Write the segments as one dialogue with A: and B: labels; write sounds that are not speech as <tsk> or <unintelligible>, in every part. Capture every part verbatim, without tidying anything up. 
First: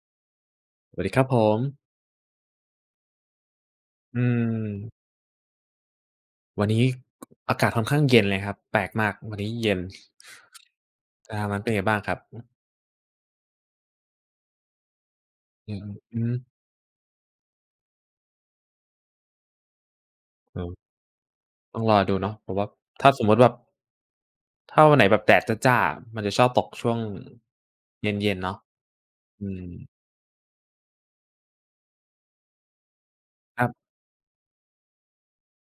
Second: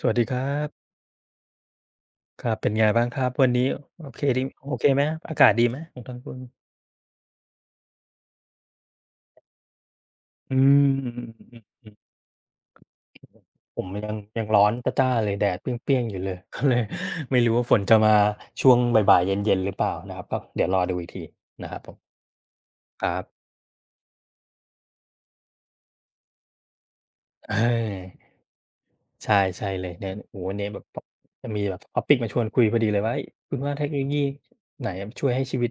A: สวัสดีครับ
B: สวัสดีครับผม
A: ครับเป็นไงบ้างครับ วันนี้โอ
B: อื
A: เคดีโอเคไหม
B: ม
A: อากาศดีไหมของทางคุณ
B: วันนี้อากาศค่อนข้างเย็นเลยครับ แปลกมากวันนี้เย็น
A: อืมอื
B: ทางนั้นเป็นไง
A: อ
B: บ้า
A: ๆ
B: งค
A: ๆ
B: รั
A: ๆ
B: บ
A: ผมยังยังร้อนจ้าๆเลย แดดเปร
B: อืม
A: ี้ยงๆอ
B: อื
A: ยู่
B: ม
A: เลย <laughs> ก็เลยไม่รู้ว่าฝนจะมาช่วงบ่ายๆเย็นๆหรือเปล่านะครับก็
B: เอ
A: เดี๋ยวรอ
B: อ
A: ดูอีกทีนะค
B: ต้
A: รั
B: อ
A: บ
B: ง
A: ผ
B: รอ
A: ม
B: ดูเนาะผมว่า
A: ค
B: ถ้า
A: รั
B: ส
A: บ
B: มมุติแบบถ้าวันไหนแบบแดดจ้าๆอะมันจะชอบตกช่วง
A: เอ
B: เย็
A: อ
B: นๆเนาะ
A: ใช่
B: อื
A: ใช่
B: ม
A: เลยเนี่ยโอ้โฮเนี่ยแบบ top จะมีแบบ topic มาชวนคุยพอดีเลยว่าเฮ้ยคุ
B: ค
A: ณ
B: รั
A: ว่าเทค
B: บ
A: โนโลยีไหนอะช่วยให้ชีวิต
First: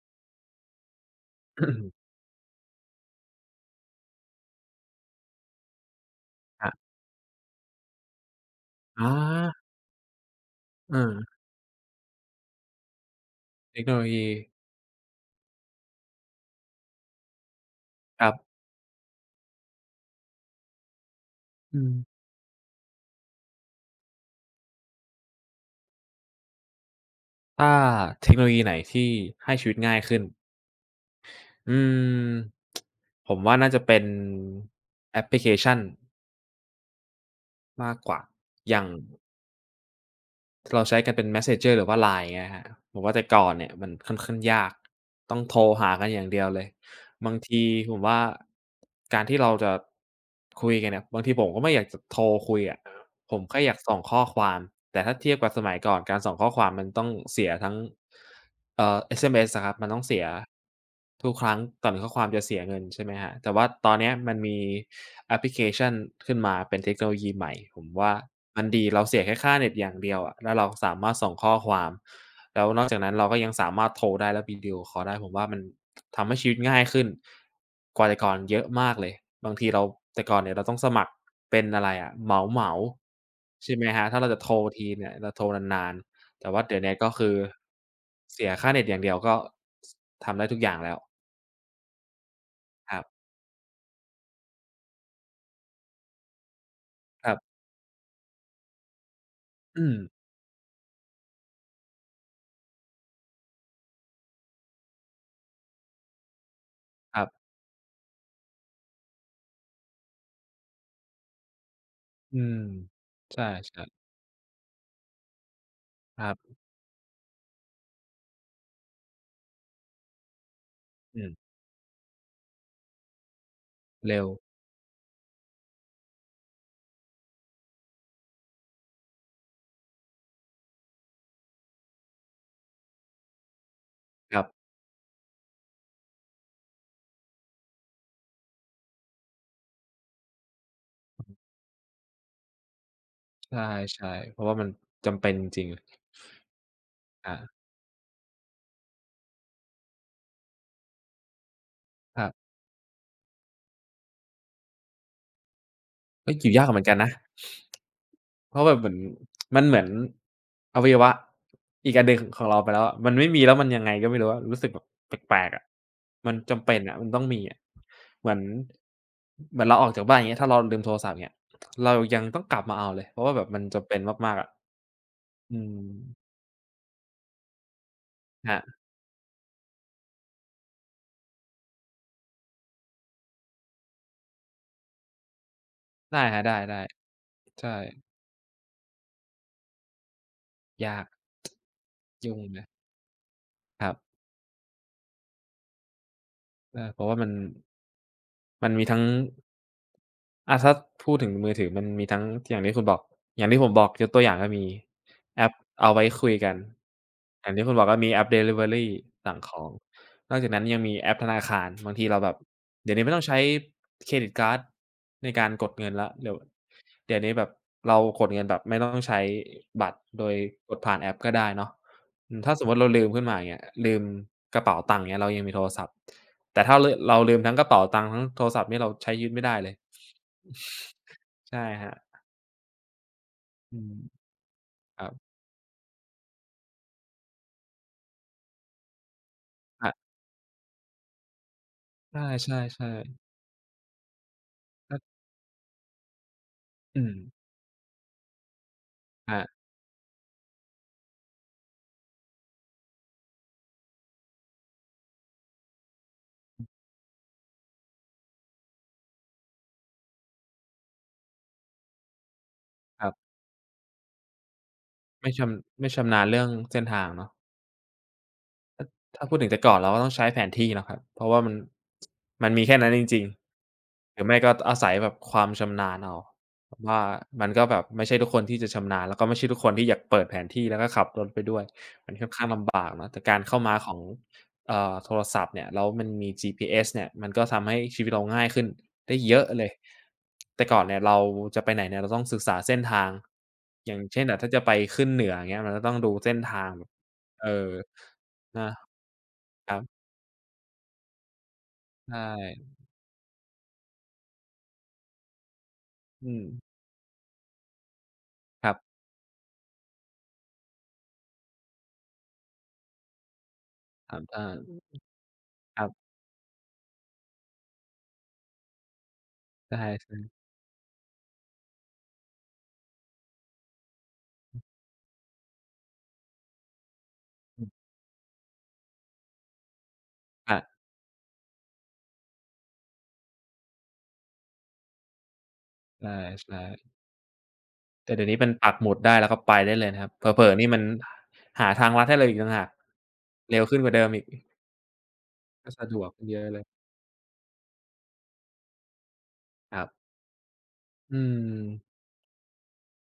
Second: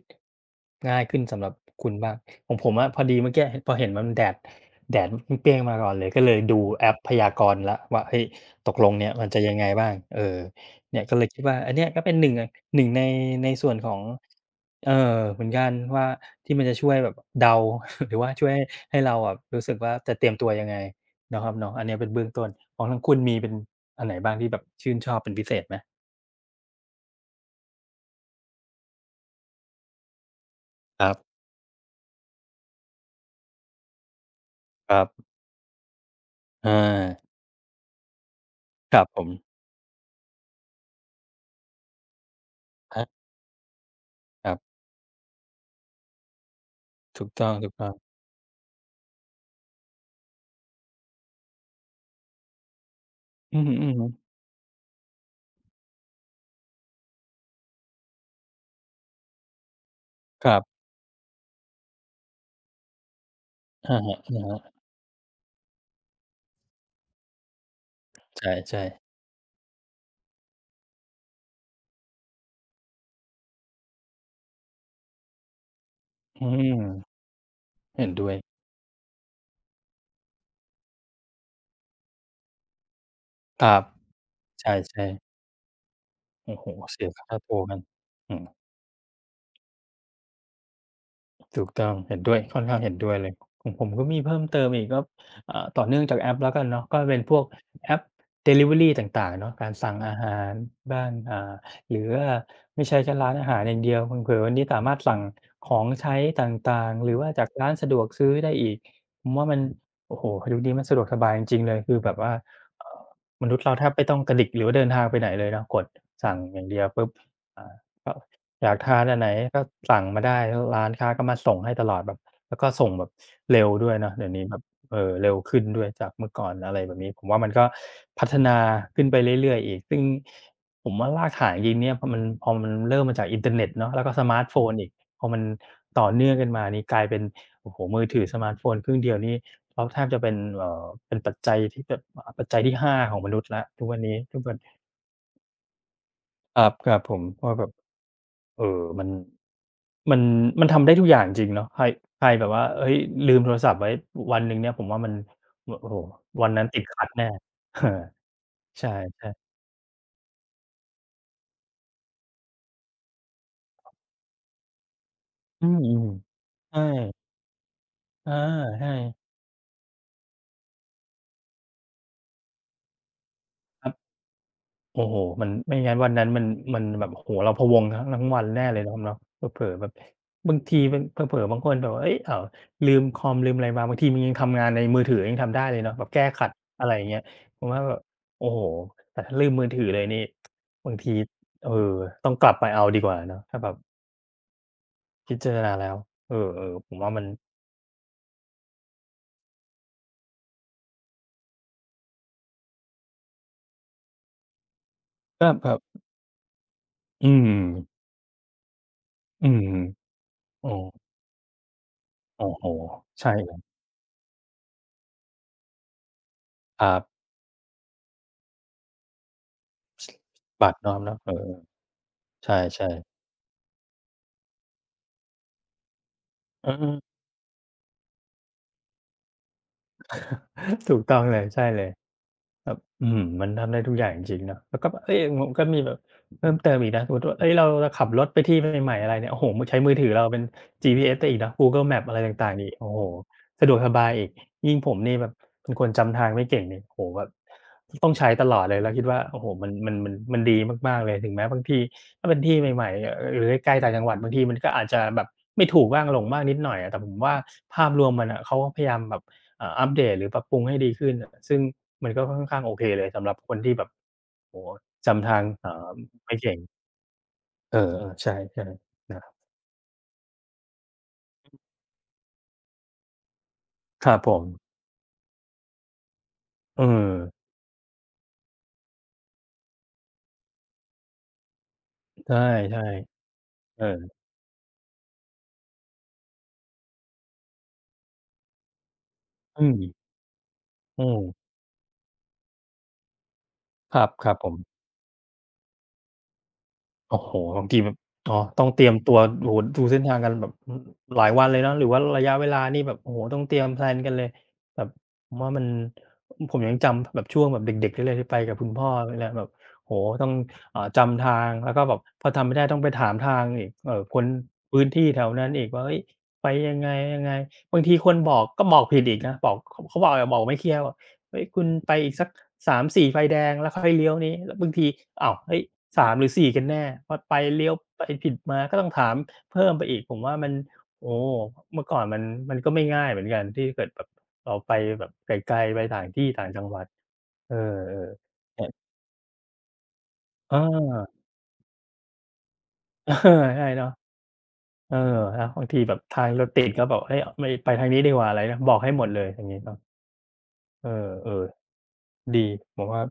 A: ง่ายขึ้นสำหรับคุณบ้า
B: <coughs>
A: งของผมอะพอดีเมื่อกี้พอเห็นมันแดดแดดมันเปรี้ยงมาก่อนเลยก็เลยดู
B: ครั
A: แอ
B: บ
A: ปพยากรณ์แล้วว่าเฮ้ยตกลง
B: อ๋อ
A: เนี่ยมันจะยังไงบ้างเออเนี่ยก็เลย
B: เออ
A: คิดว่าอันเนี้ยก็เป็นหนึ่งหนึ่งในในส่วน
B: เทค
A: ข
B: โน
A: อ
B: โล
A: ง
B: ยี
A: เอ่อเหมือนกันว่าที่มันจะช่วยแบบเดา <laughs> หรือ
B: ครั
A: ว่าช่วย
B: บ
A: ให้เราอะรู้สึกว่าจะเตรียมตัวยังไงเนาะครับเนาะ
B: อื
A: อัน
B: ม
A: เนี้ยเป็นเบื้องต้น ของทางคุณมีเป็นอันไหนบ้างที่แบบชื่นชอบเป็นพิเศษไหม
B: ถ้าเทคโนโลยีไหนที่ให้ชีวิตง่ายขึ้น
A: ครับ
B: อืมผมว่าน่าจะเป็น
A: ครั
B: แอปพ
A: บ
B: ลิเคชัน
A: อา
B: มากกว่าอย่าง
A: ครับผม
B: เราใช้กันเป็น Messenger หรือว่า ไลน์ เงี้ยครับผ
A: ค
B: ม
A: รั
B: ว่าแต่
A: บ
B: ก่อนเนี่ยมันค่อนข้าง
A: ครั
B: ยาก
A: บ
B: ต้องโทรหากันอย่างเดียวเลย
A: ถูก
B: บาง
A: ต้อง
B: ที
A: ทอ
B: ผม
A: ง
B: ว่าการที่เราจะคุยกันเนี่ยบางทีผมก็ไม่อยากจะโทรคุยอะ ผม
A: อื
B: แค่
A: อ
B: อ
A: ฮึ
B: ยากส่องข้อ
A: ๆ
B: ความแต่ถ้าเทียบกับสมัยก่อนการส่องข้อความมันต้องเสียทั้งเอ่อ เอส เอ็ม เอส อะครับมันต้องเสีย
A: ครับ
B: ทุกครั้งก่อนข้อความจะเสียเงินใช่ไหมครับแต่ว่าตอ
A: อะ
B: นเนี้ย
A: ฮะ
B: มันมีแอปพลิเคชันขึ้นมาเป็นเทคโนโลยีใหม่ผมว่า
A: ๆใ
B: มัน
A: ช่
B: ดีเรา
A: ๆ
B: เสียแค่ค่าเน็ตอย่างเดียวอะแล้วเราสามารถส่งข้อความ แล้วนอกจากนั้นเราก็ยังสามารถโทรได้และวิดีโอคอลได้ผมว่ามันทำให้
A: อื
B: ชีวิตง่า
A: ม
B: ยขึ้นก
A: เห็
B: ว่า
A: น
B: แต่
A: ด้
B: ก่อ
A: วย
B: นเยอะมากเลยบางทีเราแต่ก่อนเนี่ยเราต้องสมัครเป็นอะไรอะเหมา
A: ค
B: ๆ
A: รั
B: ใช่ไห
A: บ
B: มครับถ้าเราจะโทร
A: ใช
B: ที
A: ่
B: เนี่ยเรา
A: ๆ
B: โทรนานๆแต่
A: โอ้
B: ว่า
A: โฮ
B: เดี๋ยวเนี้ย
A: เสี
B: ก็
A: ย
B: คือ
A: ค่าโทรกันอืม
B: เสียค่าเน็ตอย่างเดียวก็สทำได้ทุกอย่างแล้ว
A: ถูกต้องเห็นด้วยค่อนข้าง
B: ค
A: เห็น
B: รับ
A: ด้วยเลยของผมก็มีเพิ่มเติมอีกก็อ่าต่อเนื่องจากแอปแล้วกันเนาะก็เป็น
B: ค
A: พ
B: รั
A: วก
B: บ
A: แอปดิลิเวอรีต่างๆเนาะการ
B: อื
A: สั่
B: ม
A: งอาหารบ้างอ่าหรือว่าไม่ใช่แค่ร้านอาหารอย่างเดียวเผลอๆวันนี้สามารถสั่งของใช้ต่างๆหรื
B: ค
A: อ
B: รั
A: ว่า
B: บ
A: จากร้านสะดวกซื้อได้อีกผมว่ามันโอ้โฮยุคนี้มันสะดวกสบายจริงๆเลยคือแบบว่า
B: อืม
A: เอ่อม
B: ใช่
A: นุษย์เราแทบ
B: ๆ
A: ไม่ต้องกระดิกหรือว่าเดินทางไปไหนเลยเนาะกด
B: ครั
A: สั่ง
B: บ
A: อย่างเดียวปุ๊บอ่าก็ อยากทานอันไหนก็สั่งมาได้แล้วร้านค้า
B: อื
A: ก็มา
B: ม
A: ส่งให้ตลอดแบบแล้วก็ส่งแบบเร็วด้วยเนาะ
B: เร็ว
A: เดี๋ยวนี้แบบเอ่อเร็วขึ้นด้วยจากเมื่อก่อนอะไรแบบนี้ผมว่ามันก็พัฒนาขึ้นไปเรื่อยๆอีกซึ่งผมว่ารากฐานจริงๆเนี่ยพอมันพอมันเริ่มมาจากอินเทอร์เน็ตเนาะแล้วก็ส
B: ค
A: มา
B: รั
A: ร์
B: บ
A: ตโฟนอีกพอมันต่อเนื่องกันมานี่กลายเป็นโอ้โฮมือถือสมาร์ตโฟนเครื่องเดียวนี่เขาแทบจะเป็นเอ่อเป็นปัจจัยที่แบบอ่าปัจจัยที่ห้าของมนุษย์แล้วทุกวัน
B: ใช่
A: นี้
B: ๆเพ
A: ทุก
B: ราะ
A: วั
B: ว่า
A: น
B: มันจำเป็นจริง
A: ครับครับผม
B: ๆอา
A: ก็แบบ เออมันมันมันทำได้ทุกอย่างจริงเนาะใคร
B: ค
A: ใค
B: รั
A: รแบบ
B: บ
A: ว่าเฮ้ยลืมโทรศัพท์ไว้วันหนึ่งเนี่ยผมว่ามันโอ้โฮ
B: เฮ้ยอ
A: วั
B: ยู่
A: น
B: ยา
A: นั้น
B: กเห
A: ติ
B: มือ
A: ด
B: นกัน
A: ขั
B: นะ
A: ดแน่ <laughs> เออ
B: เพราะแบบเห
A: ใช่
B: มือน
A: ๆ
B: มันเหมือนอวัยวะอีกอันหนึ่งของเราไปแล้วอะมันไม่มีแล้วมันยังไงก็ไม่รู้อะรู้สึกแบบแปลกๆอะ
A: อืม
B: มันจำ
A: ๆ
B: เป็น
A: ใช่
B: อะมันต้องมีอะเหมื
A: อา
B: อน
A: ใช่
B: เหมือนเราออกจากบ้านอย่างเงี้ยถ้าเราลืมโทรศัพท์อย่างเงี้ยเรายังต้องกลับมาเอาเลยเพราะว่าแบบมัน
A: ค
B: จำ
A: รั
B: เป็น
A: บ
B: มากๆอะ
A: โอ้โฮมัน
B: อื
A: ไม่
B: ม
A: งั้นวันนั้นมันมันแบบโอ้โฮเราพะวงทั้งทั้งวัน
B: ครับ
A: แน่เลยเนาะครับเนาะเผลอๆแบบบางทีมันเผลอๆบางคนแบบว่าเฮ้ยอ้าวลืมคอมลืมอะไรมาบางทีมันยังทำงานในมือถือยังทำได้เลยเนาะแบบ
B: ได้
A: แก้
B: ครับ
A: ขั
B: ไ
A: ด
B: ด้
A: อะไรอย่างเงี้ย
B: ๆใ
A: ผมว่าแบบ
B: ช่
A: โอ้โฮแต่ถ้าลืมมือถือเลยนี่บา
B: ยา
A: ง
B: ก
A: ทีเออต้อง
B: ยุ่ง
A: กลับ
B: เล
A: ไป
B: ย
A: เอาดีกว่าเนาะถ้าแบบ
B: ครับ
A: พิจารณาแล้วเออ
B: เอ
A: ๆ
B: อ
A: ผ
B: เพ
A: ม
B: ราะ
A: ว่า
B: ว่า
A: มัน
B: มัน มันมีทั้งอาถ้าพูดถึงมือถือมันมีทั้งอย่างที่คุณบอกอย่างที่ผมบอกยกตัวอย่างก็มีแอ
A: ก็
B: ป
A: แบบ
B: เอาไว้คุยกัน
A: อื
B: อ
A: ม
B: ย่างที่คุณบอกก็มีแอปดิลิเวอรีสั่ง
A: อื
B: ข
A: ม
B: องนอกจากนั้น
A: โอ
B: ยังมี
A: ้
B: แอปธนาคารบางทีเราแบบ
A: โอ้โฮ
B: เดี๋ยวนี้ไม่ต้อง
A: ใช่
B: ใช้
A: เลย
B: เครดิตการ์ดในการกดเงินแล้วเดี๋ยว
A: ครั
B: เดี๋ยว
A: บ
B: นี้แบบเรากดเงินแบบไม่ต้องใช้บัตรโดย
A: บั
B: ก
A: ต
B: ด
A: ร
B: ผ่า
A: เนาะค
B: น
A: รับ
B: แอป
A: เนาะ
B: ก็
A: เอ
B: ได้
A: อ
B: เนาะอืม
A: ๆใช
B: ถ้าสมมุติ
A: ่
B: เราลืมขึ้
A: ๆ
B: นมาอย่างเงี้ยลืมกระเป๋าตังค์เงี้ยเรายังมีโทรศัพท์ แต่
A: เอ
B: ถ้าร
A: อ
B: เราลืมทั้งกระเป๋าตังค์ทั้งโทรศัพท์นี่เราใช้ชีวิตไม่ได้เลย
A: <laughs> ถูกต้องเลย
B: ใช่
A: ใช่เล
B: ค
A: ย
B: รับ
A: แบบอื้อฮือมันทำ
B: อื
A: ได้
B: ม
A: ทุกอย่างจริงๆเนาะแล้วก็
B: ครับ
A: เฮ้ยผมก็มีแบบเพิ่มเติมอีกนะสมมุติว่าเฮ้ยเราจะขับรถไปที่ใหม่ๆอะไรเนี่ยโอ้โฮมือใช้
B: ครั
A: มือถือ
B: บ
A: เราเป็น จี พี เอส ไต่อีกเนาะ Google Maps อะไรต่างๆอีก
B: ใช่
A: โอ้โฮ
B: ๆๆ
A: สะดวกสบายอีกยิ่งผม
B: ก็
A: นี่แบบเป็นคนจำทางไม่เก่งนี่โอ้โฮ
B: อืม
A: แบบต้องใช้ตลอดเลยแล้วคิดว่า
B: ครั
A: โอ้โฮ
B: บ
A: มันมันมันมันดีมากๆเลยถึงแม้บางทีถ้าเป็นที่ใหม่ๆเอ่อหรือใกล้ๆต่างจังหวัดบางทีมันก็อาจจะแบบไม่ถูกบ้างหลงบ้างนิดหน่อยอะแต่ผมว่าภาพรวมมันอะเขาก็พยายามแบบ อ่าอัปเดตหรือปรับปรุงให้ดีขึ้นซึ่งมันก็ค่อนข้างโอเค
B: ค
A: เล
B: รั
A: ย
B: บ
A: สำหรับคนที่แบบโอ้โฮจำ
B: ไม่
A: ทา
B: ช
A: ง
B: ำ
A: อ่า
B: ไม่ชำนาญ
A: ไม่
B: เรื่อง
A: เก่ง
B: เส้นทางเนาะ
A: เออๆใช่ๆนะ
B: ถ้า
A: ครั
B: พู
A: บ
B: ดถึงแต่ก่อนเราก็ต้องใช้แผนที่เนาะครับเพราะว่ามันมันมีแค่นั้นจริง
A: ค
B: ๆห
A: รับ
B: รือ
A: ผ
B: ไม่ก็
A: ม
B: อาศัยแบบความชำนาญเอาผ
A: เอ
B: ม
A: อ
B: ว่ามันก็แบบไม่ใช่ทุกคนที่จะชำนาญแล้วก็ไม่ใช่ทุกคนที่อยากเปิดแผนที่แล้วก็ขับรถไปด้วยมันค่อน
A: ใช่
B: ข้างลำบากเนาะแต่การเข้ามา
A: ๆเอ
B: ของ
A: อ
B: เอ่อโทรศัพท์เนี่ยแล้วมันมี จี พี เอส เนี่ยมันก็ทำให้ชีวิตเราง่ายขึ้นได้เยอะ
A: อื
B: เลย
A: ม
B: แต่ก่อนเนี่ย
A: อื
B: เรา
A: ม
B: จะไปไหนเนี่ยเราต้องศึกษาเส้นทางอ
A: ค
B: ย่าง
A: รับ
B: เช่น
A: ค
B: แบ
A: รับ
B: บ
A: ผ
B: ถ้าจะไป
A: ม
B: ขึ้นเหนืออย่างเงี้ยมันก็ต้องดูเส้นทางแบบ
A: โอ้โฮ
B: เอ
A: บาง
B: อ
A: ทีแบบอ๋อต้อ
B: นะ
A: งเตรียมตัวโอ้โฮ
B: ครั
A: ดูเส้
B: บ
A: นทางกันแบบอืมหลายวันเลยเนาะหรือว่า
B: ใช
A: ระยะเวลา
B: ่
A: นี่แบบโอ้โฮต้องเตรียมแพลนกันเลยแบบผมว่ามัน
B: อืม
A: ผมยังจำแบบช่วงแบบเด็กๆได้เลยที่ไปกับ
B: ค
A: คุณ
B: รับ
A: พ่อนี่แหละแบบโอ้โฮต้องอ่าจำทางแล้วก็แบบพอจำไม่ได้ต้องไปถามทางอีกเอ่อค
B: ถาม
A: น
B: ได้
A: พื้นที่แถวนั้นอีก
B: ค
A: ว่า
B: รั
A: เฮ้ย
B: บ
A: ไปยังไงๆบางทีคนบอกก็บอกผิดอีกนะบอก
B: ใช
A: เขาเขาบอกบอ
B: ่
A: กไม่เคลียร์ เฮ้ยคุณไปอีกสักสามถึงสี่ไฟแดงแล้วค่อยเลี้ยวนี้แล้วบางทีอ้าวเฮ้ยสามหรือสี่กันแน่พอไป
B: ๆอื
A: เลี้
B: ม
A: ยวไปผิดมาก็ต้องถามเพิ่มไปอีกผมว่ามัน
B: ค่ะ
A: โอ้เมื่อก่อนมันมันก็ไม่ง่ายเหมือนกันที่เกิดแบบเราไปแบบไกลๆไปต่า
B: ใช
A: งที่ต่าง
B: ่
A: จังหวัด
B: ๆ
A: เออ
B: แต่เดี๋ยวนี้มัน
A: ๆแต่
B: ปักหมุดได้ แล้วก็ไปได้เลยนะครับเผลอ
A: เอ
B: ๆนี่มัน
A: อ
B: หาทางลัดให้เราอีกต่างหาก
A: เออ
B: เร็ว
A: ใช่
B: ขึ้นก
A: เนาะ
B: ว่าเดิมอีก
A: เออแะวบาง
B: ก็
A: ที
B: สะด
A: แบบ
B: วกขึ้
A: ทา
B: น
A: ง
B: เย
A: ร
B: อะ
A: ถ
B: เล
A: ติ
B: ย
A: ดก็แบบเฮ้ยไม่ไปทางนี้ดีกว่าอะไรนะบอกให้หมดเลยอย่างงี้
B: ค
A: เนาะ
B: รับ
A: เอ
B: อื
A: อ
B: ม
A: ๆดีผมว่า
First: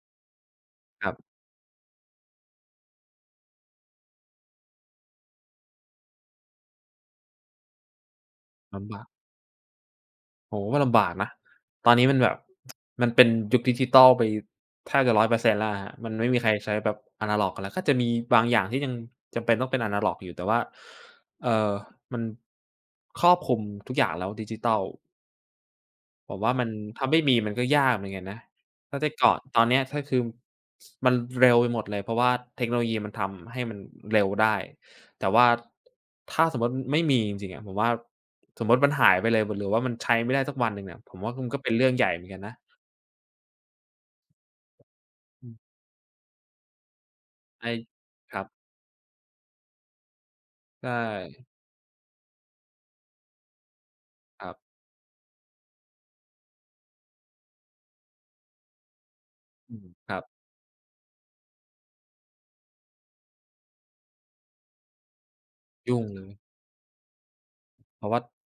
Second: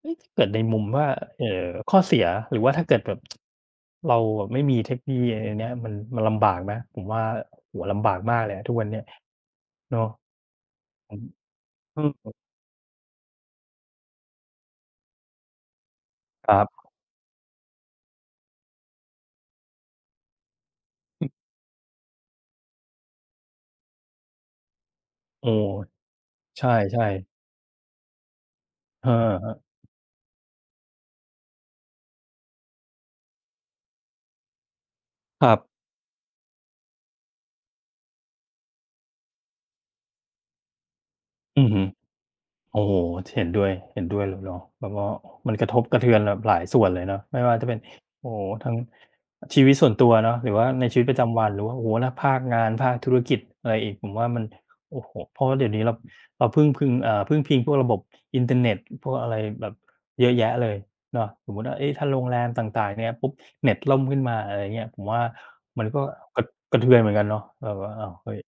A: เฮ้ยถ้าเกิดในมุม
B: ค
A: ว่า
B: รับ
A: เอ่อข้อเสียหรือว่าถ้าเกิดแบบเราแบบไม่มีเทคโนโลยีไออันเนี้ยมันมันลำบากไหมผมว่าโอ้โฮลำบากมากเลยอะทุกวัน
B: ลำบา
A: เนี้ย
B: ก
A: เนาะ
B: โอ้โฮมันลำบาก
A: อืม
B: นะ ตอน
A: อื
B: นี้มันแบ
A: ม
B: บมันเป็นยุคดิจิทัลไปแทบจะหนึ่งร้อยเปอร์เซ็นต์แล้วอะครับมันไม่มีใค
A: ค
B: รใช้
A: รับ
B: แบบอะนาล็อกกันแล้วก็จะมีบางอย่างที่ยังจำเป็นต้องเป็นอะนาล็อกอยู่แต่ว่า
A: อือ
B: เอ่อมันครอบคลุมทุกอย่างแล้วดิจิทัล
A: โอ้
B: ผมว่ามั
A: ใช
B: นถ้า
A: ่
B: ไม่มี
A: ๆ
B: มันก็ยากเหมือนกันนะถ้า
A: เอ
B: แต่ก่อนตอน
A: อ
B: เนี้ยถ้าคือมันเร็วไปหมดเลยเพราะว่าเทคโนโลยีมันทำให้มันเร็วได้แต่
A: ๆค
B: ว่า
A: รับ
B: ถ้าสมมุติไม่มีจริงๆอะผมว่าสมมุติมันหายไปเลยหรือว่ามันใช้ไม่ได้สักวันหนึ่งอะผมว่ามันก็
A: อือ
B: เป็น
A: ฮึ
B: เรื่องใหญ่เหมือนกันนะ
A: โอ้โฮเห็นด้วยเห็นด้วยเลยเนาะแบบว่า
B: อื
A: มัน
B: ม
A: กระทบกระเทือนแบบหลายส่วนเลยเนาะไม่ว่าจะ
B: ไอ้
A: เป็นโอ้
B: ค
A: โฮ
B: รับ
A: ทั้งชีวิตส่วนตัวเนาะหรือว่าใน
B: ใช่
A: ชีวิตประจำวันหรือว่าโอ้โฮแล้วภาคงานภาคธุรกิจอะไรอีกผมว่ามั
B: ค
A: น
B: รับ
A: โอ้โฮเพราะว่าเดี๋ยวนี้เราเราพึ่งพึงอ่าพึ่งพิงพวกระบบอินเทอร์เน็ตพวกอะไรแบ
B: อื
A: บ
B: มครับ
A: เยอะแยะเลยเนาะสมมุติว่าเอ๊ะถ้าโรงแรมต่างๆเนี่ยปุ๊บเน็ตล่มขึ้นมาอะไรอย่างเงี้ยผมว่ามันก็
B: ยุ่งเลย
A: กระกระเทือนเหมือนกันเนาะแบบว่า
B: เพ
A: อ้า
B: ราะ
A: ว
B: ว่า
A: เฮ้ย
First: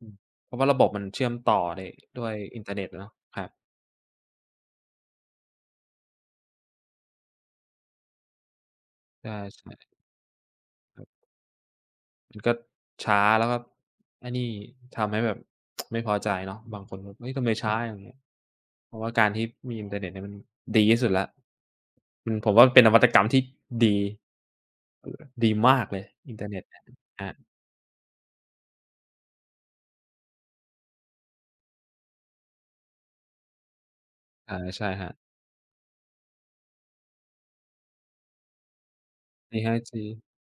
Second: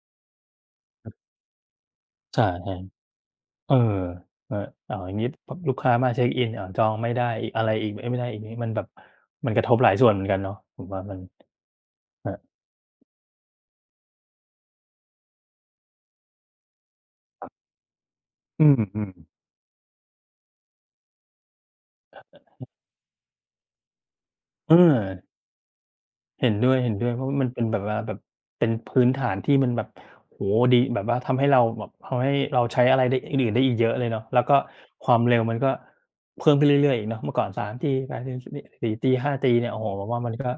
B: อืมเพราะว่าระบบมันเชื่อมต่อได้ด้วย
A: ใช่
B: อินเทอร์เน็ตอะเนาะครับ
A: ๆ เออเอออ้าวอย่างงี้พลูกค้ามาเช็กอินอ้าวจองไม่ได้อีกอะไรอีกเอ๊ยไม่ได้อีกนี่มันแบบ
B: ใช
A: มันกระทบห
B: ่
A: ลายส่วนเหมือนกันเนาะผมว่ามันครั
B: มันก็
A: บ
B: ช้าแล้วก็ไอ้นี่ทำให้แบบ <tsk> ไม่พอใจเนาะบางคนแบบเฮ้ยทำไมช้าอย่างเงี้ย
A: อื
B: เพราะว่าการ
A: ม
B: ที่มีอินเทอร์เน็ตเนี่ยมันดีที่สุดละวมันผมว่ามันเป็นนวัตกรรมที่ดี
A: ๆเออ
B: ดีมากเลยอินเทอ
A: เห็
B: ร์
A: น
B: เน็ต
A: ด้วย
B: เนี่ย
A: เห็นด้วยเพ
B: อา
A: ราะว่ามันเป็นแบบว่าแบบเป็นพื้นฐานที่มันแบบโอ้โฮดีแบบว่าทำให้เราแบบทำให้เราใช้อะไรได้อื่นๆได้อีกเยอะเลยเนาะแล้วก็
B: อาใช่
A: ค
B: ฮะ
A: วามเร็วมันก็เพิ่มขึ้นเรื่อยๆอีกเนาะเมื่อก่อน สามจี เอทจี นี่สี่จี
B: รี
A: ห้า5ี
B: บ
A: เนี่ยโอ้
B: มี
A: โฮ
B: จี
A: ผมว่ามันก็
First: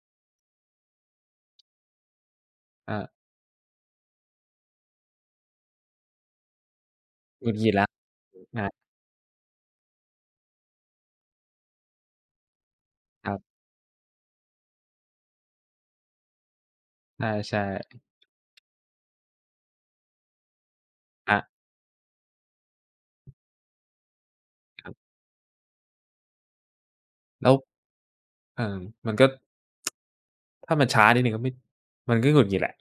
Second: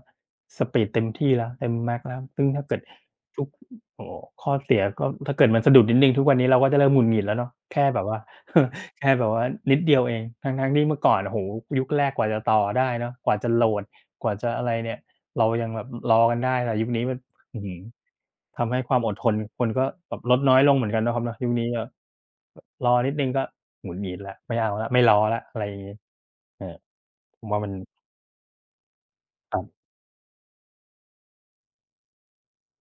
A: สปีดเต็มที่แล้วเต็มแม็กซ์แล้วซึ่งถ้าเกิด
B: อา
A: ทุกโอ้โฮข้อเสียก็ถ้าเกิดมันสะดุดนิดหนึ่งทุกวันนี้เราก็จะเริ่มหงุดหงิดแล้ว
B: หงุ
A: เนาะ
B: ดหงิดแล้
A: แค่
B: ว
A: แบบว่า
B: อา
A: <laughs> แค่แบบว่านิดเดียวเองทั้งๆที่เมื่อก่อนโอ้โฮยุคแรกกว่าจะต่อได้เนาะ
B: ค
A: ก
B: รั
A: ว่าจะ
B: บ
A: โหลดกว่าจะอะไรเนี่ย เรายังแบบรอกันได้แต่ยุคนี้มัน
B: ใช่ใช่
A: อื้อฮือทำให้ความอดทนคนก็แบบลดน้อยลงเหมือนกันเนาะครับเนาะยุ
B: อา
A: คนี้ก็รอนิดหนึ่งก็หงุดหงิดแล้วไม่เอา
B: ค
A: แล้ว
B: รั
A: ไม่
B: บ
A: รอแล้วอะไรอย่างงี้เออผม
B: แล้ว
A: ว่ามัน
B: เออมันก็
A: ครับ
B: ถ้ามันช้านิดหนึ่งก็ไม่มันก็หงุดหงิดแหละ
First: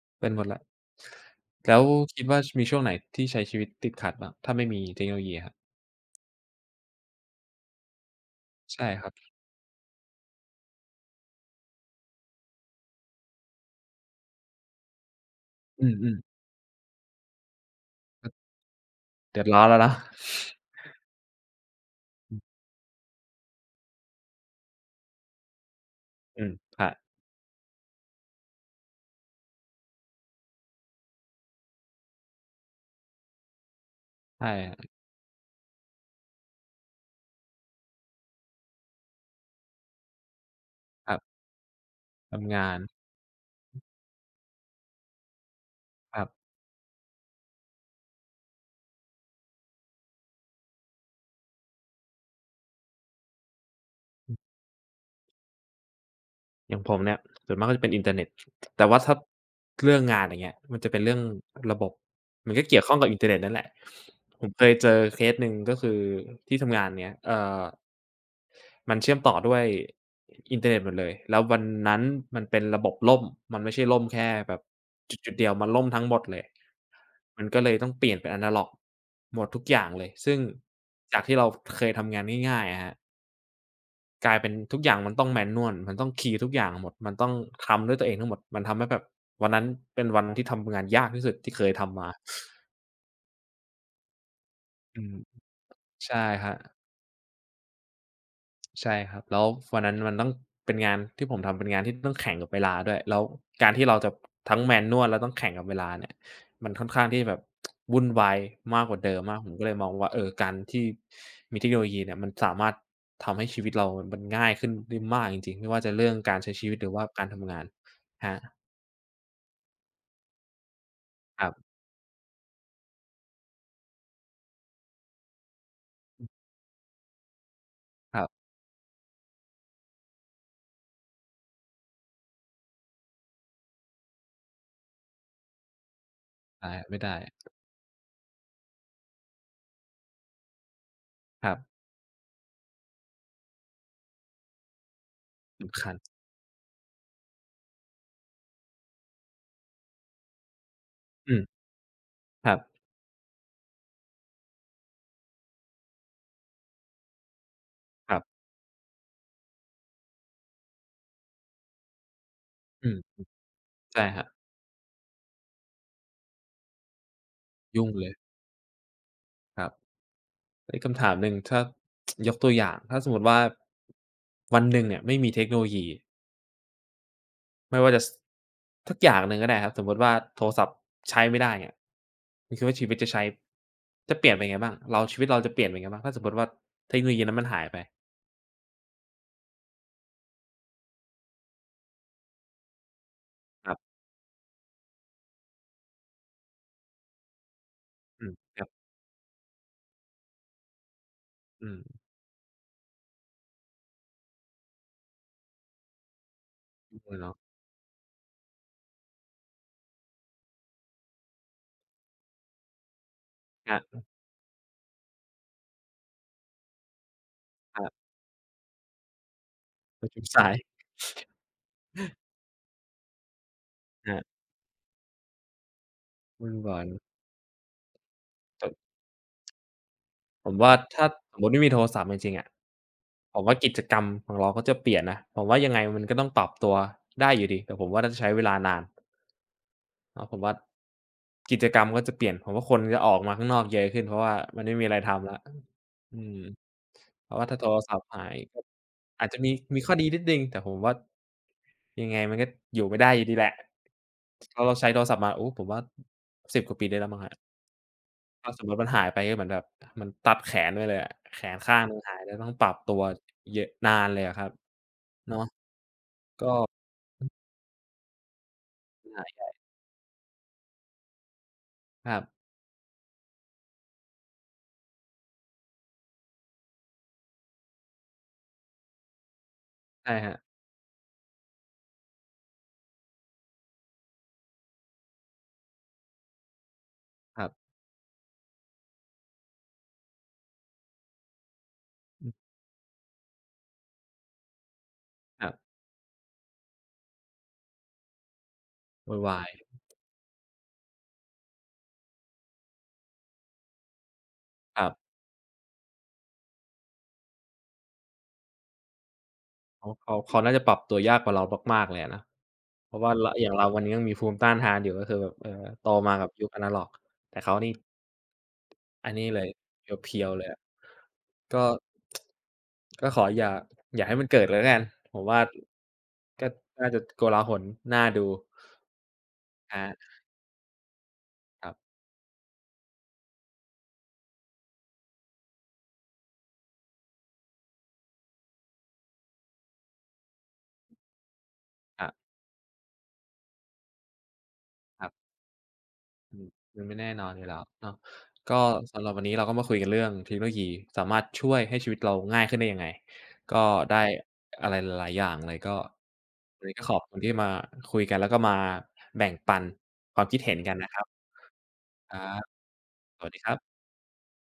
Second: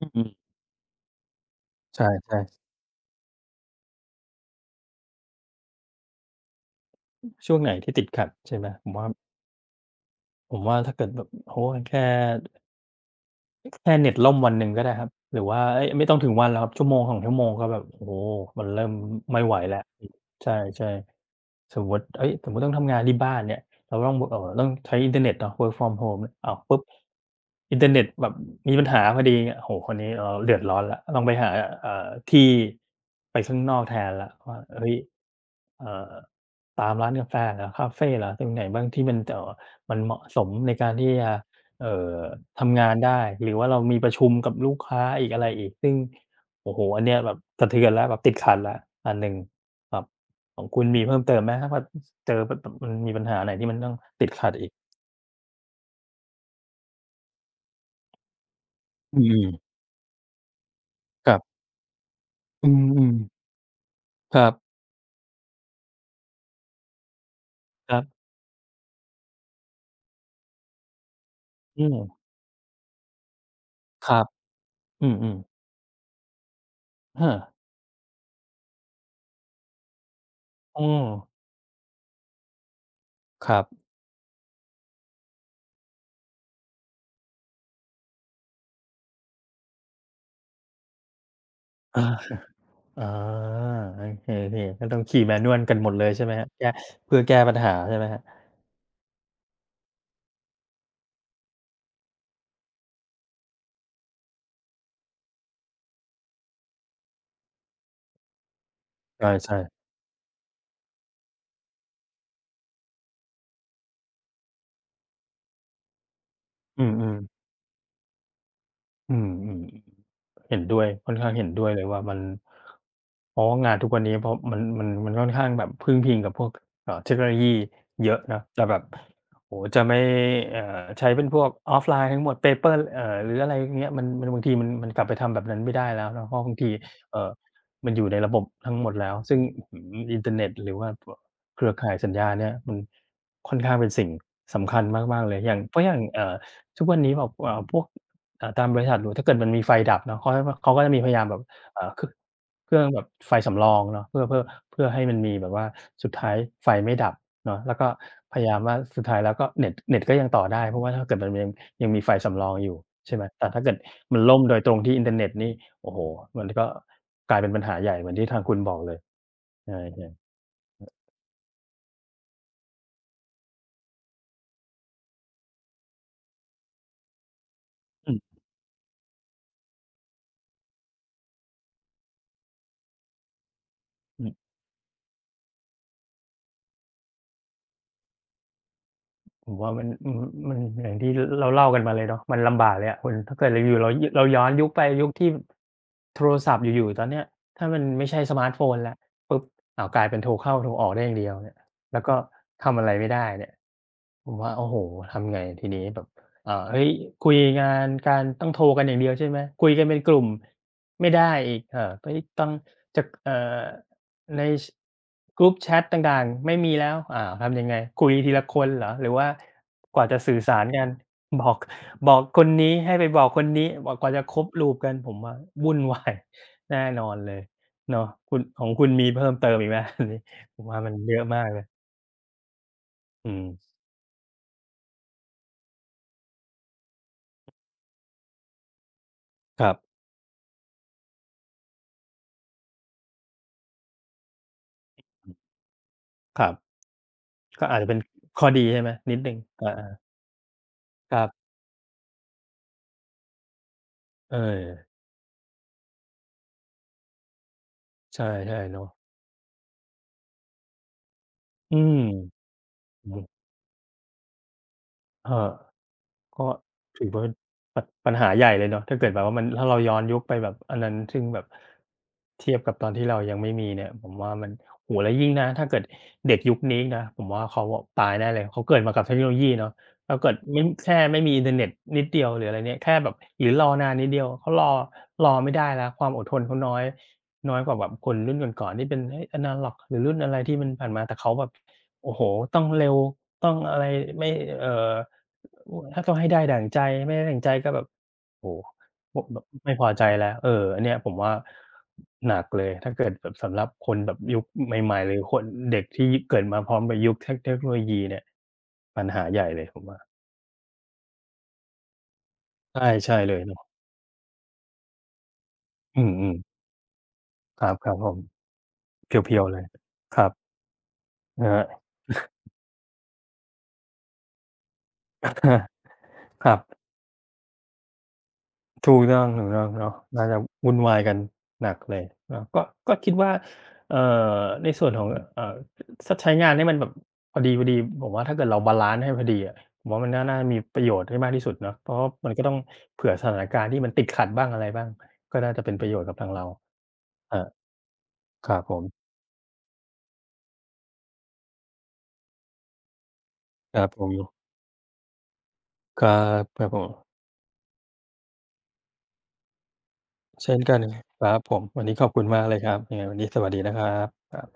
A: อื
B: เป็นหมด
A: ม
B: และแล้ว
A: ๆ
B: คิดว่า
A: ใช่
B: มีช่วงไหนที่ใช้ชีวิตติดขัดบ้างถ้าไม่มีเทคโนโลยีครับ
A: ๆช่วงไหนที่ติดขัดใช่ไหม
B: ใช่
A: ผม
B: ค
A: ว่า
B: รับ
A: ผมว่าถ้าเกิดแบบโอ้โฮแค่ แค่เน็ตล่มวันหนึ่งก็ได้ครับหรือว่าเอ๊
B: อื
A: ยไม่ต้
B: ม
A: องถึงวันหรอกครับชั่วโมงสองชั่วโมงก็แบบโอ้โฮ
B: ๆก็
A: มันเริ่ม
B: เดื
A: ไม่
B: อด
A: ไหว
B: ร้อนแล้
A: แล้
B: ว
A: ว
B: เนาะ
A: อืมใช่ๆสมมุติเฮ้ยสมมุติต้องทำงานที่บ้านเนี่ยเราต้องเอ่อต้องใช้อินเทอร์เน็ตเนาะ work from home เนี่ย
B: อืม
A: อ้าว
B: ค
A: ปุ๊บ
B: รับ
A: อินเทอร์เน็ตแบบมีปัญหาพอดีโอ้โฮคราวนี้เราเดือดร้อนแล้วต้องไปหาเอ่อที่ไปข้างนอกแทนแล้ว
B: ใ
A: ว่าเฮ้
B: ช่
A: ยเอ่อตามร้านกาแฟเหรอคาเฟเหรอตรงไหนบ้างที่มันเอ่อมันเหมาะสมในการ
B: ค
A: ที่
B: รั
A: จะ
B: บ
A: เอ่อ
B: ทำงาน
A: ทำงานได้หรือว่าเรามีประชุมกับลูกค้าอีกอะไรอีกซึ่ง
B: ครับ
A: โอ้โฮอันเนี้ยแบบสะเทือนแล้วแบบติดขัดแล้วอันหนึ่งครับของคุณมีเพิ่มเติมไหมถ้าแบบเจอแบบแบบมันมีปัญหาไหนที่มันต้องติดขัดอีก
B: อย่างผมเนี่ยส่วนมากก็จะเป็นอินเทอร์เน็ตแต่ว่าถ้า
A: อืมๆ
B: เรื่องงานอย่างเงี้ยมันจะเป็นเรื่อง
A: ครับ
B: ระบบ มันก็
A: อื
B: เกี่ยวข้องกับ
A: ม
B: อินเทอร์เน็ต
A: ๆ
B: นั่นแหละ
A: ค
B: ผ
A: รั
B: มเคย
A: บ
B: เจอเคสหนึ่งก็คือที่ทำงานเนี้ยเอ่อ
A: ครับ
B: มันเชื่อมต่อด้วยอินเทอร์เน็ตหมดเลยแล้ววัน
A: อืม
B: นั้นมันเป็นระบบล่มมันไม่ใช่ล่ม
A: ครับ
B: แค่แบบ
A: อื
B: จุด
A: ม
B: ๆเดียว
A: ๆ
B: มันล่มทั้งหมดเลย
A: ออ
B: มันก็เลยต้องเปลี่ยนเป็นอะนาล็อกหมดทุกอย่างเลยซึ่ง
A: อือ
B: จากที่เราเคยทำงานง่ายๆอะครับ
A: ครับ
B: กลายเป็นทุกอย่างมันต้อง manual มันต้องคีย์ทุกอย่างหมด มันต้องทำด้วยตัวเองทั้งหมดมันทำให้แบบวันนั้นเป็นวันที่ทำงานยากที่สุดที่เคยทำ
A: อา
B: มา
A: อ๋โอเคๆก็ต้อ
B: อื
A: ง
B: ม
A: ขี่ manual กันหมดเลย
B: ใช่
A: ใช่ไหมค
B: ค
A: รับ
B: รับ
A: แก้เพื่อแก้ปัญหาใช่ไหมครับ
B: ใช่ครับแล้ววันนั้นมันต้องเป็นงานที่ผมทำเป็นงานที่ต้องแข่งกับเวลาด้วยแล้วการที่เราจะทั้ง manual แล้วต้องแข่งกับเวลาเนี่ยมันค่อนข้างที่แบบ <tsk> วุ่นวายมากกว่าเดิม
A: ใ
B: มากผม
A: ช่
B: ก็เลยม
A: ๆ
B: องว่าเออการที่มีเทคโนโลยีเนี่ยมันสามารถทำให้ชีวิตเรามันง่ายขึ้นได้มากจริงๆไม่ว่าจะเรื่องการใช้ชีวิต
A: อื
B: หรือว่า
A: ม
B: การ
A: ๆ
B: ทำงานฮะ
A: อืมอืมเห็นด้วยค่อนข้างเห็นด้วยเลยว่ามันเพราะว่างานทุกวันนี้เพราะมันมันมันค่อนข้างแบบพึ่งพิงกับพวกเอ่อเทคโนโลยีเย
B: ค
A: อะ
B: รับครับ
A: นะจะแบบโอ้จะไม่เอ่อใช้เป็นพวกออฟไลน์ทั้งหมดเปเปอร์เอ่อหรืออะไรอย่างเงี้ยมันมันบางทีมันมันกลับไปทำแบบนั้นไม่ได้แล้วเนะเพราะบาง
B: ได้
A: ที
B: ไม่ได้
A: เอ่อมันอยู่ในระบบทั้งหมดแล้วซึ่งอื้อฮืออินเทอร์เน็ตหรือว่า
B: ครั
A: เครือ
B: บ
A: ข่ายสัญญาเนี่ยมันค่อนข้างเป็นสิ่งสำคัญมากๆเลยอย่างเพ
B: สำ
A: ราะอ
B: คัญ
A: ย่างเอ่อทุกวันนี้แบบเอ่อพวก เอ่อตามบริษัทหรูถ้าเกิดมันมีไฟดับเนาะเขาจะเขาก็จะมีพยายาม
B: อื
A: แบ
B: ม
A: บเอ่อค
B: ครั
A: เครื่
B: บ
A: องแบบไฟสำรองเนาะเพื่อเพื่อเพื่อให้มันมีแบบว่าสุดท้ายไฟไม่ดับเนาะแล้วก็
B: ครั
A: พ
B: บ
A: ยายามว่าสุดท้ายแล้วก็เน็ตเน็ตก็ยังต่อได้เพราะว่าถ้าเกิดมันยังยังมีไฟสำรองอยู่
B: อืม
A: ใช่ไหมแต่ถ้าเกิด
B: ใช่ค
A: มัน
B: รับ
A: ล่มโดยตรงที่อินเทอร์เน็ตนี่โอ้โฮมันก็กลายเป็นปัญหา
B: ยุ่
A: ให
B: ง
A: ญ่
B: เล
A: เหมื
B: ย
A: อนที่ทางคุณบอกเลย
B: ครั
A: ใ
B: บ
A: ช่ๆ
B: อีกคำถามหนึ่งถ้ายกตัวอย่างถ้าสมมุติว่าวันหนึ่งเนี่ยไม่มีเทคโนโลยีไม่ว่าจะส
A: อื
B: สักอย่างหนึ่งก็ได้ครับสมมุติว่าโทรศัพท์ใช้ไม่ได้เนี่ยคุณคิดว่าชีวิตจะใช้จะเป
A: ม
B: ลี่ยนไปยั
A: ๆ
B: งไงบ้างเราชีวิตเราจะเปลี่ยนไปยังไงบ้างถ้าสมมุติว่าเทคโนโลยีนั้นมันหายไป
A: ผมว่ามันอืมมันอย่างที่เราเล่ากันมาเลยเนาะมันลำบากเลยอะคุณถ้าเกิดเรา
B: ค
A: อ
B: รั
A: ยู่
B: บ
A: เรายเราย้อนยุคไปยุคที่โทรศัพท์อยู่ๆตอนเนี้ยถ้ามันไม่ใช่
B: อื
A: ส
B: ม
A: มาร์ต
B: ค
A: โฟ
B: รั
A: น
B: บ
A: แล้วปุ๊บอ้าวกลายเป็นโทรเข้าโทรออกได้อย่างเดียวเนี่ย
B: อืม
A: แล้วก็ทำอะไรไม่ได้เนี่ย ผมว่าโอ้โฮทำไงทีนี้แบบอ่าเฮ้ย
B: <unintelligible>
A: คุ
B: เนาะ
A: ยงานการต้องโทรกันอย่างเดียวใช่ไหมคุยกันเป็นกลุ่มไม่ได้อีกเอ่อเฮ้ยต้องจะเอ่อ
B: ครั
A: ในชกรุ๊ปแชตต่างๆไม่มีแล้วอ้าวทำยังไง
B: บๆ
A: คุยทีละคนเหรอหรือว่าก
B: ป
A: ว่า
B: ระ
A: จะ
B: ชุม
A: สื่อ
B: สาย
A: สารกันบอกบอกคนนี้ให้ไปบอกคนนี้บอกก
B: ค
A: ว่า
B: รั
A: จะค
B: บ
A: รบ loop กันผมว่าวุ่นวาย
B: วุ่น
A: <laughs>
B: วา
A: แน่
B: ย
A: นอนเลยเนาะคุณของคุณมีเพิ่มเติมอีกไหม <laughs> อันนี้
B: ผม
A: ผม
B: ว่า
A: ว่ามัน
B: ถ้า
A: เยอะ
B: สม
A: มา
B: มุ
A: ก
B: ติ
A: เล
B: ไม่
A: ย
B: มีโทรศัพท์จริงๆอะ
A: อื
B: ผมว่ากิ
A: ม
B: จกรรมของเราก็จะเปลี่ยนนะผมว่ายังไงมันก็ต้องปรับตัวได้อยู่ดีแต่ผมว่าน่าจะใช้เวลานาน
A: ครับ
B: เนาะผมว่ากิจกรรมก็จะเปลี่ยนผมว่าคนจะออกมาข้างนอกเยอะขึ้นเพราะว่ามันไม่มีอะไรทำแล้วอืม
A: ครับ
B: เพราะว่าถ้าโท
A: ก็
B: ร
A: อาจจะ
B: ศั
A: เป็น
B: พท์หาย
A: ข้อ
B: ก็
A: ดีใช่ไหมนิด
B: อา
A: ห
B: จ
A: นึ่
B: จะ
A: ง
B: มีมีข้
A: อา
B: อดีนิดหนึ่งแต่ผมว่า
A: ๆครับ
B: ยังไงมันก็อยู่ไม่ได้อยู่ดีแหละ
A: เอ
B: เพราะ
A: อ
B: เราใช้โทรศัพท์มาโอ้ผมว่าสิบกว่าปีได้แล้วมั้งครับ
A: ใช
B: ถ้า
A: ่
B: สม
A: ๆ
B: มุติมั
A: เนาะ
B: นหายไปก็เหมือนแบบมันตัดแขนไปเลยอะแขน
A: อื
B: ข้างห
A: ม
B: นึ่งหายแล้วต้องปรับตัว
A: อือ
B: เยอะนานเลยอะครับ
A: ครั
B: เนาะ
A: บ ก็
B: ก็
A: ถือว่าปัญปัญหาใหญ่เลยเนาะถ้าเกิดแบบว่ามัน
B: หาย
A: ถ้าเราย้อนยุคไปแบบอันนั้นซึ่งแบบ
B: ครับ
A: เทียบกับตอนที่เรายังไม่มีเนี่ยผมว่ามันโอ้โฮแล้วยิ่งนะถ้าเกิดเด็กยุคนี้นะผมว่าเขาอะตายแน่เลยเขาเกิดมากับเทคโนโลยีเนาะ
B: ใช่
A: ถ้า
B: ค
A: เกิ
B: รั
A: ด
B: บ
A: ไม่แค่ไม่มีอินเทอร์เน็ตนิดเดียวหรืออะไรเนี่ยแค่แบบหรือรอนานนิดเดียวเขารอรอไม่ได้แล้วความอดทนเขาน้อย
B: ครั
A: น้อยก
B: บ
A: ว่าแบบคนรุ่นก่อนๆที่เป็นเฮ้ยอนาล็อกหรือรุ่นอะไรที่มันผ่านมาแต่เขาแบบโอ้โฮ
B: อือ
A: ต้องเร็วต้องอะไรไม่เอ่อ
B: ครับ
A: โอ้ถ้าต้องให้ได้ดั่งใจไม่ได้ดั่งใจก็แบบโอ้
B: วุ่
A: โฮ
B: น
A: มแบ
B: วา
A: บ
B: ย
A: ไม่พอใจแล้วเอออันเนี้ยผมว่าหนักเลยถ้าเกิดแบบสำหรับคนแบบยุค
B: ครั
A: ใหม่ๆ
B: บ
A: หรือคนเด็กที่เกิดมาพร้อมกับยุคเทคเทคโนโลยีเนี่ยปัญหาใหญ่เลยผม
B: เขา
A: ว่า
B: เขาเขาน่าจะปรับตัวยากกว่าเรามากๆเลยอะนะ
A: ใช่
B: เพราะว่า
A: ใช่
B: ร
A: เลย
B: อย่าง
A: เนาะ
B: เราวันนี้ยังมีภูมิต้านทานอยู่ก็คือแบบเอ่อโต
A: อื
B: มากับ
A: ม
B: ยุคอ
A: ๆ
B: นาล็อก แต่เขา
A: ค
B: นี่
A: รับครับผม
B: อันนี้
A: เพี
B: เล
A: ยว
B: ย
A: ๆเลย
B: เ
A: ค
B: พีย
A: รั
B: ว
A: บ
B: ๆเลยอะ
A: อะ
B: ก็
A: ฮะ
B: ก็ขออย่าอย่าให้มันเกิดเลยแล้วกันผมว่า
A: <laughs> ค
B: ก็
A: รับ
B: น่าจะโกลาหลน่าดู
A: ถูกต้องถูกต้องเนาะ
B: อา
A: น่าจะวุ่นวายกัน
B: ค
A: ห
B: รั
A: นัก
B: บ
A: เลยเนาะก็ก็คิดว่าเอ่อในส่วนของเอ่อถ้าใช้งานให้มันแบบพอดีๆผมว่าถ้าเกิดเราบาลันซ์ให้พอดีอะผมว่ามันน่าน่ามีประโยชน์ให้มากที่สุดเนาะเพราะ
B: ครั
A: ว่า
B: บ
A: มันก็ต้องเผื่อสถานการณ์ที่มันติดขัดบ้างอะไรบ้าง
B: ครับ
A: ก็น่าจะเป็นประโยชน์กับทาง
B: อื
A: เรา
B: มมันไม่แน่นอนอ
A: อา
B: ยู่แล้วเนาะ
A: ค
B: ก็
A: รับผ
B: สำหรั
A: ม
B: บวันนี้เราก็มาคุยกันเรื่องเทคโนโลยีสามารถช่วยให้ชีวิตเราง่ายขึ้นได้ยังไงก็
A: ครับ
B: ได้
A: ผม
B: อะไรหลายๆอย่างเลยก็
A: ครับค
B: วัน
A: รับ
B: นี้
A: ผ
B: ก็ขอบคุณ
A: ม
B: ที่มาคุยกันแล้วก็มาแบ่งปันความคิดเห็
A: เช่
B: น
A: น
B: กั
A: กั
B: น
A: น
B: นะครับ
A: ครับผมวันนี้ขอ
B: ค
A: บ
B: รั
A: คุณ
B: บ
A: มากเลยครับยังไงวัน
B: ส
A: นี้
B: วัส
A: ส
B: ดีค
A: วัส
B: รั
A: ดีนะ
B: บ
A: ครับ